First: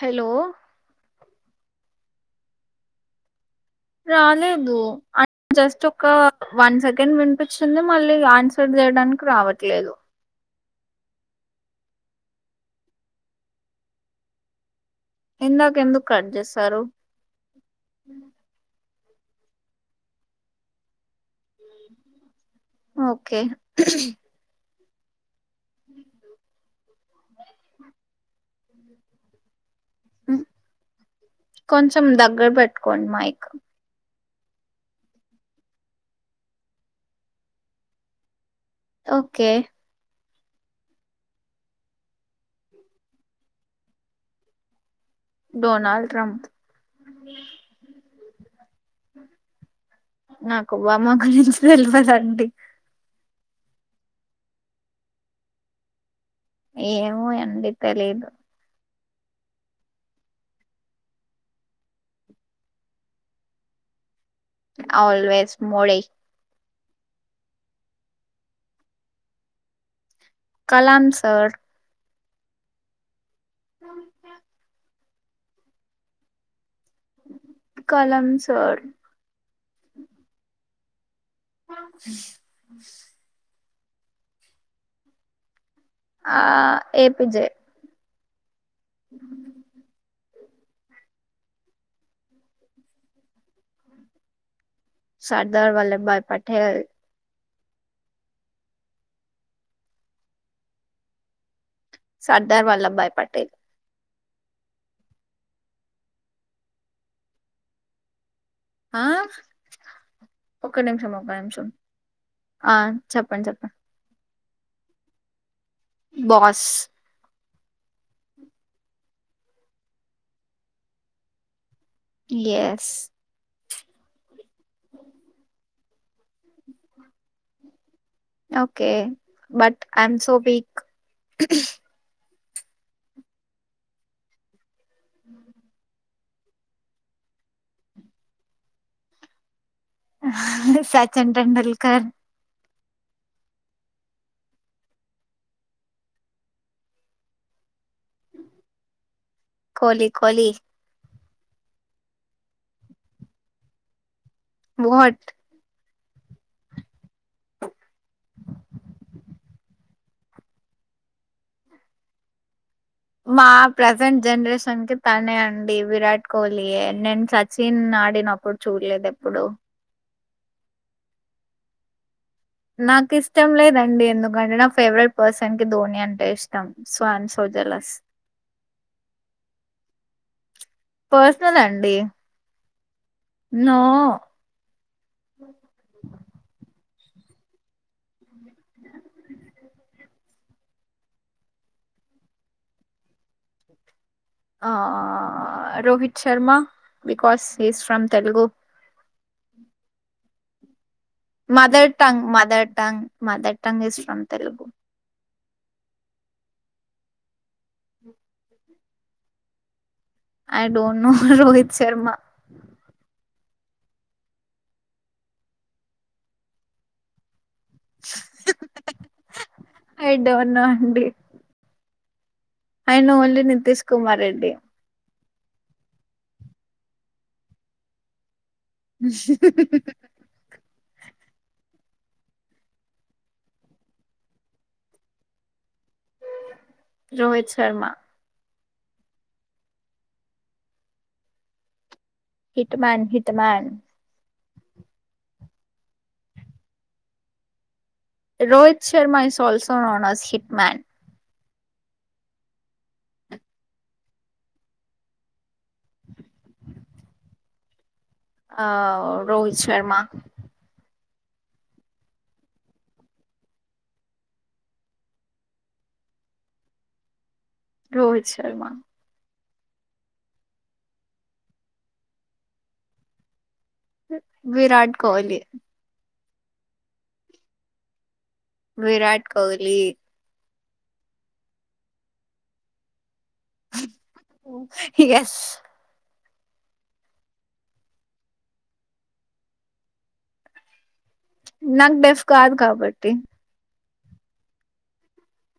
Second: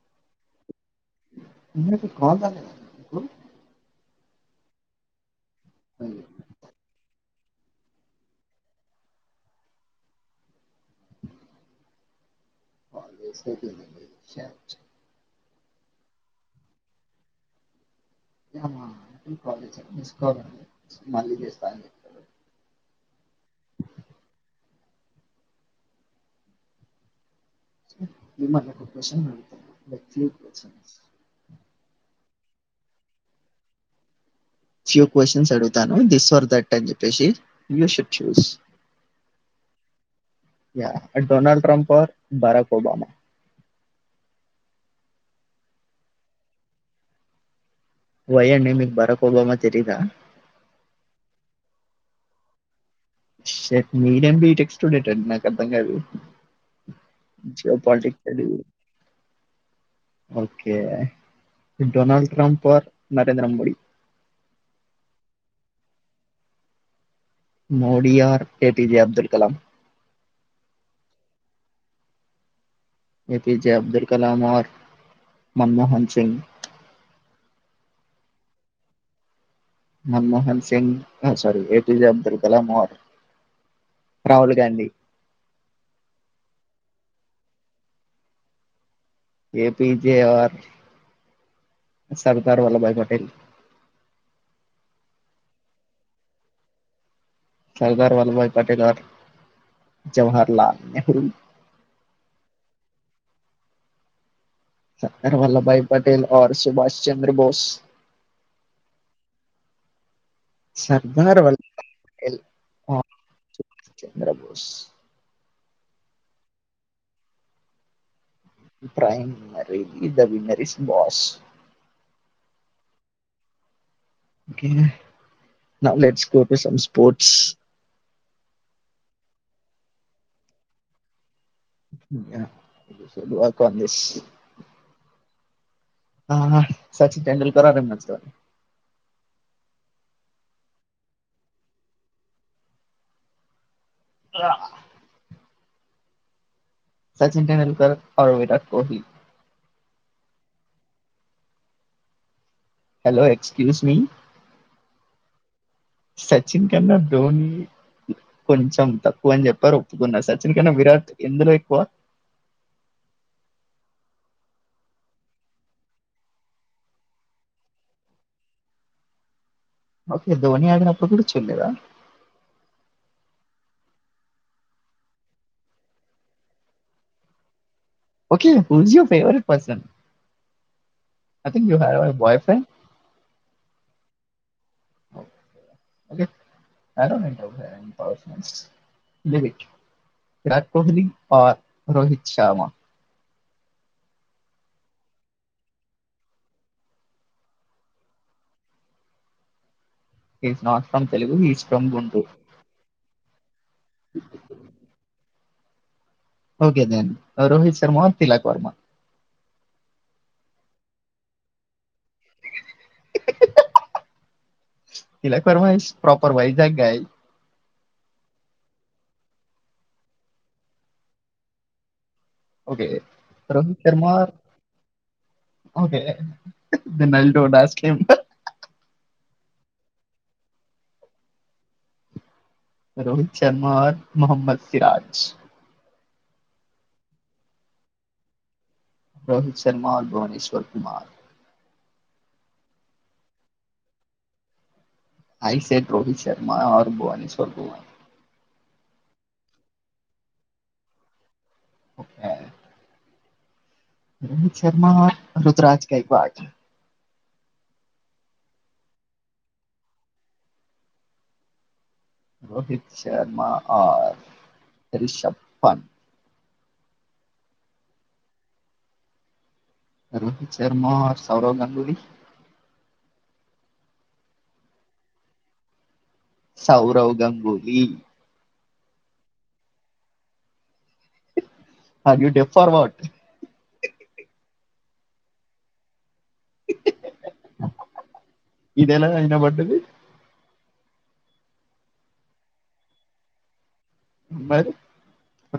Hello ఇప్పుడైతే call రాలేదా మీకు రాలేదు ఆ జస్ట్ ఒక అయ్యో వన్ సెకండ్ విన్ పిత్ చ్చింది మళ్లీ ఆన్సర్ చేయడానికి రావట్లేదు కాల్ వేస్ట్ అయిపోయింది అండి షర్ట్ ఇందాక ఎందుకు కట్ చేశారు అవునా చూసుకోలే మిస్ కాల్ మళ్ళీ చేస్ ఓకే హు హుం సో మిమ్మల్ని ఒక క్వశ్చన్ అడుగుతా లైక్ త్రీ క్వశ్చన్స్ గ్గర పెట్టుకోండి మైక్ ఫ్యూ కోషన్స్ అడుగుతాను దిస్ వర్ దట్ అన్ చెప్పేసి you should choose okay yeah Donald Trump or Barack Obama Donald Trump why అండి మీకు బరాక్ ఒబామా తెలీదా నాకు ఒబామా గురించి తెలవదం టి షిట్ మీరేం బీటెక్ స్టూడెంట్ అండి నాకు అర్థం కాదు ఏమో అండి జియో పాలిటిక్స్ తెలిదు చదివి okay Donald Trump or Narendra Modi always Modi Modi or APJ Abdul Kalam Kalam sir A P J Abdul Kalam or Manmohan Singh Kalam sir Manmohan Singh ఆ sorry A P J Abdul Kalam or Rahul Gandhi ఆ A P J A P J or Sardar Vallabhbhai Patel Sardar Vallabhbhai Patel Sardar Vallabhbhai Patel or Jawaharlal Nehru Sardar Vallabhbhai Patel Sardar Vallabhbhai Patel or Subhash Chandra Bose ఆ ఒక నిమిషం ఒక సర్దార్ నిమిషం వల్లభాయ్ పటేల్ ఆ చెప్పండి చెప్పండి స్ boss primary the winner is boss yes ఓకేగా knowledge score some sports okay but I am so weak work on this ఆ సచిన్ టెండూల్కర విన్నర్సే uh Sachin Tendulkar ah Sachin Tendulkar or Virat Kohli Kohli Kohli hello excuse me what Sachin కన్నా ధోని కొంచెం తక్కువ అని చెప్పారు, ఒప్పుకున్నా సచిన్ కన్నా విరాట్ ఎందులో ఎక్కువ మా ప్రసెంట్ జనరేషన్ కి తనే అండి విరాట్ కోహిలీ, నేను సచిన్ ఆడినప్పుడు చూడలేదు ఎప్పుడు ఓకే ధోనీ ఆడినప్పుడు కూడా చూడ్లేదా నాకు ఇష్టం లేదండి ఎందుకంటే నా ఫేవరెట్ పర్సన్ కి ధోని అంటే ఇష్టం so I'm so jealous okay who is your favourite person I personal think you అండి have a boyfriend no okay I don't [unintelligible] persons leave it, Virat Kohli or Rohit Sharma uh Rohit Sharma because is from Telugu is not from Telugu is from mother tongue Guntur mother tongue mother tongue is from Telugu okay then Rohit Sharma or Tilak Varma I don't know Rohit Sharma ఇ ఇ ఇ అ ఆ Tilak Varma is proper Vizag guy I డోనో అండి I know only Nitish Kumar Reddy okay then I ill don't ask him Rohit Sharma or Mohammed Siraj Rohit Sharma Rohit Sharma or Bhuvneshwar Kumar హిట్మాన్ హిట్మాన్ I said Rohit Sharma or Bhuvneshwar Kumar Rohit Sharma is also known as hit man okay Rohit Sharma or Ruturaj Gaikwad ah Rohit Sharma Rohit Sharma are Rishabh Pant Rohit Sharma Rohit Sharma Sourav Ganguly Virat Kohli Sourav Ganguly Virat Kohli are you deaf or what he yes ఇది ఎలా వినపడ్డది నాకు బెఫ్ కాదు కాబట్టి మరి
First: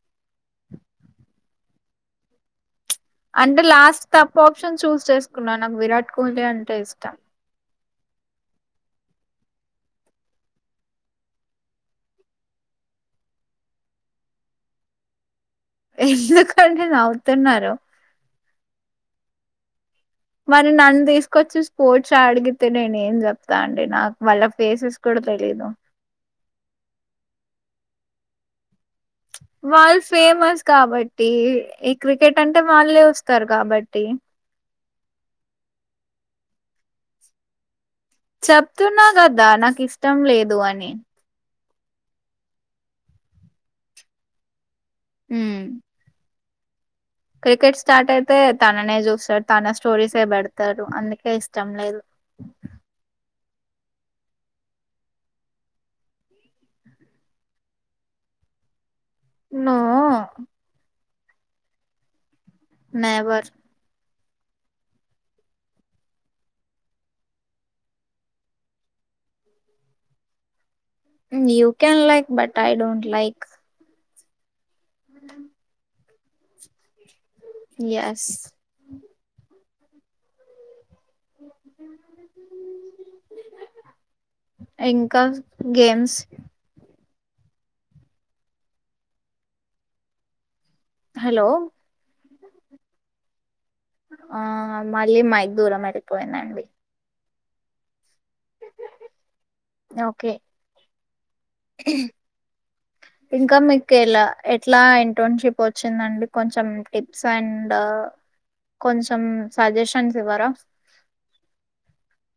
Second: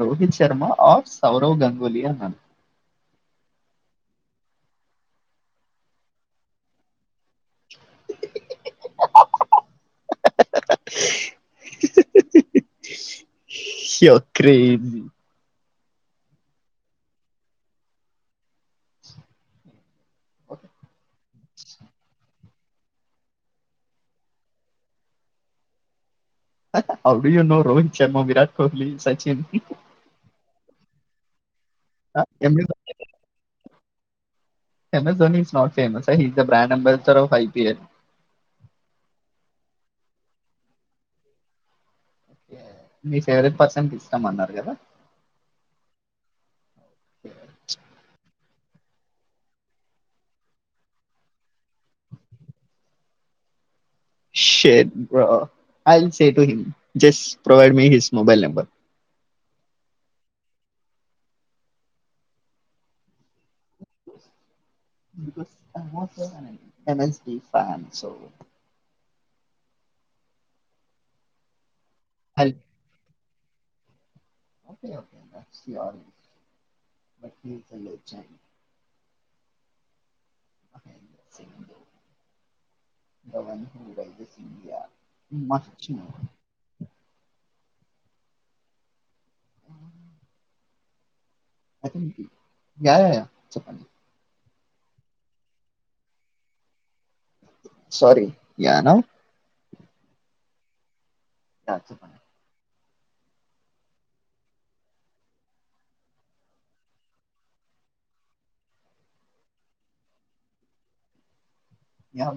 రోహిత్ శర్మా ఔ సౌరవ్ గంగూలీ అన్నాను అంటే last తప్పు ఆప్షన్ చూస్ చేసుకున్నా నాకు విరాట్ కోహ్లీ అంటే ఇష్ట యువా క్రేసీ ఎందుకండీ నవ్వుతున్నారు మరి నన్ను తీసుకొచ్చి స్పోర్ట్స్ అడిగితే నేను ఏం చెప్తా అండి నాకు వాళ్ళ ఫేసెస్ కూడా తెలీదు ఆ వీడియోనో రోహిత్ శర్మ విరాట్ కోహ్లీ వాల్ ఫేమస్ కాబట్టి ఈ క్రికెట్ అంటే వాళ్ళే వస్తారు కాబట్ తీ ఎమజన్ ఈస్ నాట్ ఫేమస్ హై he is the brand ambassador of I P L చెప్తున్నా కదా నాకు ఇష్టం లేదు అని మీ ఫేవరెట్ పర్సెన్ కి ఇష్టం అన్నారు కదా ఊ క్రికెట్ స్టార్ట్ అయితే తననే చూ సర్ తన స్టోరీస్ ఏ పెడతారు అందుకే ఇష్టం లేదు shut bro I will said him just provide me his mobile number no never um M S D fan so ఎమ్యూ can like but I don't like okay that's your but మీతో yes [unintelligible] the one who ఇంకా much games [unintelligible] hello yeah yeah చెప్పండి ఆ మళ్ళీ mic దూరం వెళ్ళిపోయిందండి sorry yeah now okay చానా సేపు అయింది ఇంకా మీకు ఎలా ఎట్లా ఇంటర్న్షిప్ వచ్చిందండి కొంచెం టిప్స్ అండ్ కొంచెం సజెషన్స్ ఇవ్వరా యా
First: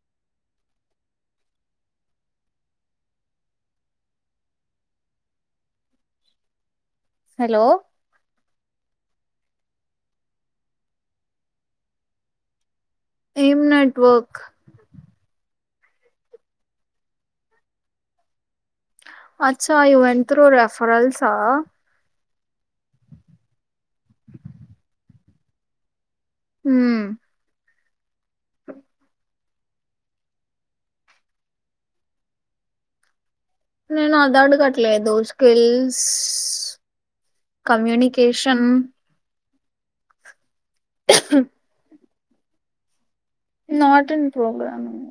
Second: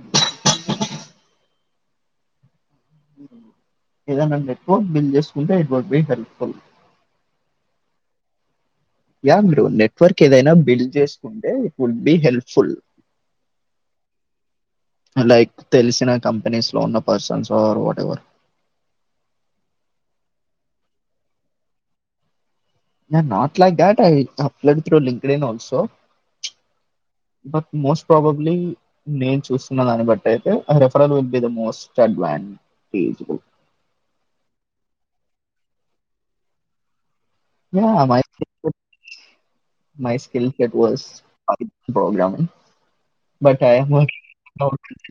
ఏదన్నా నెట్వర్క్ బిల్ చేసుకుంటే it would be helpful hello yeah మీరు నెట్వర్క్ ఏదైనా బిల్డ్ చేసుకుంటే ఇట్ వుడ్ బి హెల్ప్ఫుల్ ఏం నెట్వర్క్ లైక్ తెలిసిన కంపెనీస్ లో ఉన్న పర్సన్స్ ఆర్ వాట్ ఎవర్ అచ్చా యూ వెన్ట్ థ్రూ రెఫరల్సా yeah not like that I applied to LinkedIn also hmm but most probably నేను చూస్తున్న దాన్ని బట్టి అయితే referral will be the most advantageable నేను అది అడగట్లేదు skills yeah my communication my skill it was అది program hmm but I'm [inaudible] not in programming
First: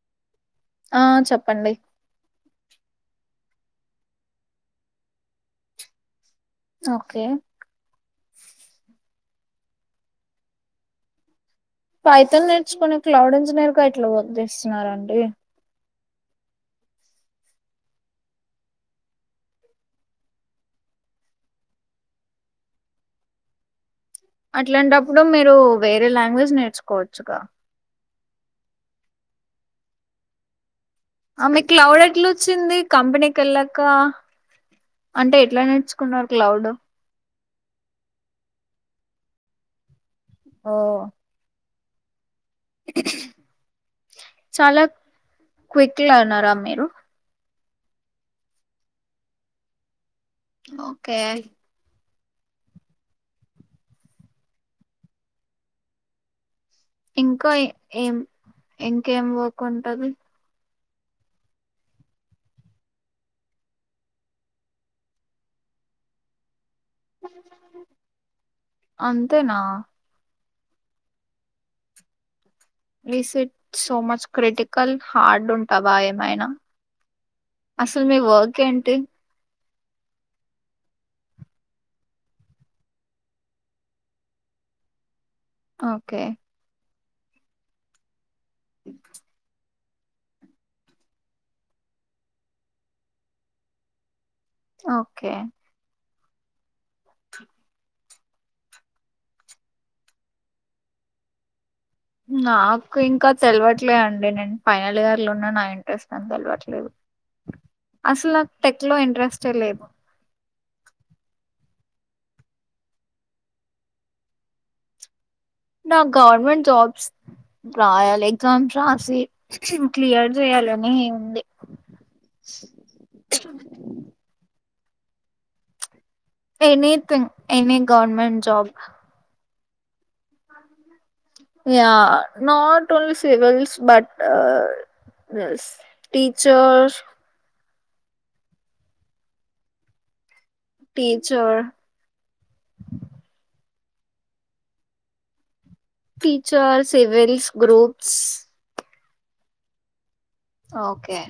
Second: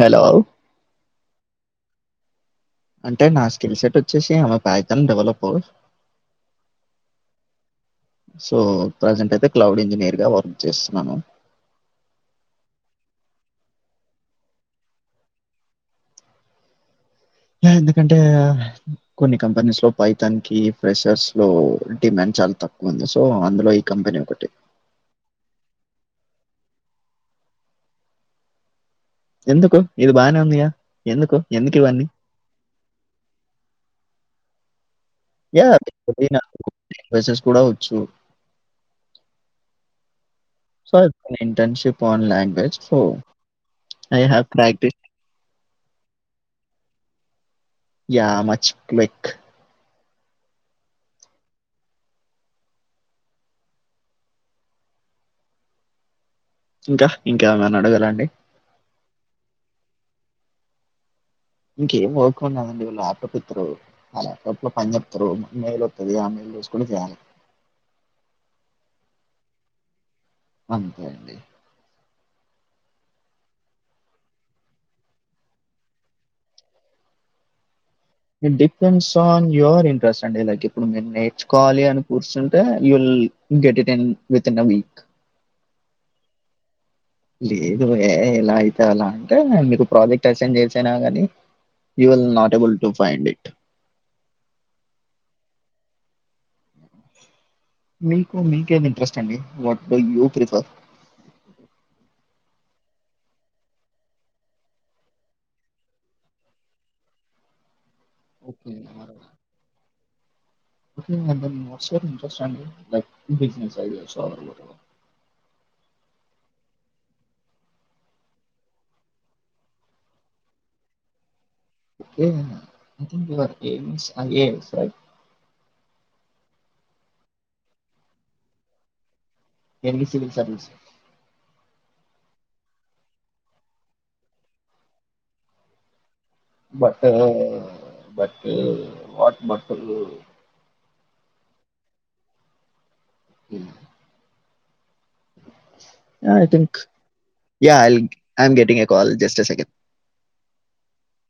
hello ఆ చెప్పండి అంటే నా స్కిల్ సెట్ వచ్చేసి I'm Python developer okay so present అయితే క్లౌడ్ ఇంజనీయర్ గా వర్క్ చేస్తున్నాను పైథాన్ నేర్చుకోని క్లౌడ్ ఇంజనీర్ గా ఎట్లా వర్క్ చేస్తున్నారండి ఎందుకంటే కొన్ని కంపెనీస్ లో పైథాన్ కి ఫ్రెషర్స్ లో డిమాండ్ చాలా తక్కువ ఉంది. సో అందులో ఇ అట్లాంటప్పుడు మీరు వే రే లాంగ్వేజ్ నేర్చుకోవచ్చుగా ఎందుకు ఇది బానే ఉందిగా ఎందుకు ఔను ఎందుకు క్లౌడ్ ఇవన్నీ ఎట్లొచ్చింది కంపెనీకి వెళ్ళాక అంటే ఎట్లా యా నేర్చుకున్నారు క్లౌడ్ [inaudible] మెసేజ్ కూడా వచ్చు ఓ సార్ నీ ఇంటెన్షన్ పోన్లే చాలా ప్రాక్టీస్ క్విక్ లా ఉన్నారా మీరు యా మచ్ క్లిక్ ఓకే ఇంకా ఏం ఇంకేం వాక్ ఉంటది ఇంకేం వర్క్ ఉండదండి. ల్యాప్టాప్ ఇస్తారు ఆ ల్యాప్టాప్ లో పని చెప్తారు మెయిల్ వత్తది ఆ మెయిల్ [unintelligible] తేనా అంతే అండి reset so much critical hard ఉంటవా ఏమైనా అసలు మీ ఇన్ వర్క్ ఏంటి డిపెండ్స్ ఆన్ యూవర్ ఇంట్రెస్ట్ అండి నాకి ఇప్పుడు మీరు నేర్చుకోవాలి అని కూర్చుంటే you will get it in within week okay లేదులే ఎలా అయితే అలా అంటే మేము మీకు ప్రాజెక్ట్ అసైన్ చేశారా గాని you will not able to find it okay మీకు మీకెంది ఇంట్రెస్ట్ అండి వాట్ గోయింగ్ యూ ప్రిఫర్ నాకు ఇంకా తెలవట్లే అండి నేను ఫైనల్ ఇయర్ లో ఉన్న నా ఇంట్రెస్ట్ నాకు తెలవట్లేదు. అసలు నాకు ఓకే టెక్ లో ఇంట్రెస్టే లేదు [unintelligible] ఇంట్రెస్టా అండి లైక్ బిజినెస్ ఐడియా ఇచ్చే వాళ్ళు నాకు గవర్నమెంట్ జాబ్స్ రాయాలి ఎగ్జామ్స్ రాసి క్లియర్ చేయాలని ఉంది okay I think your aims I A S right anything any government job any civil service yeah not only civils but teacher but but what but teacher [inaudible] I think teacher civils groups కల్ just a second okay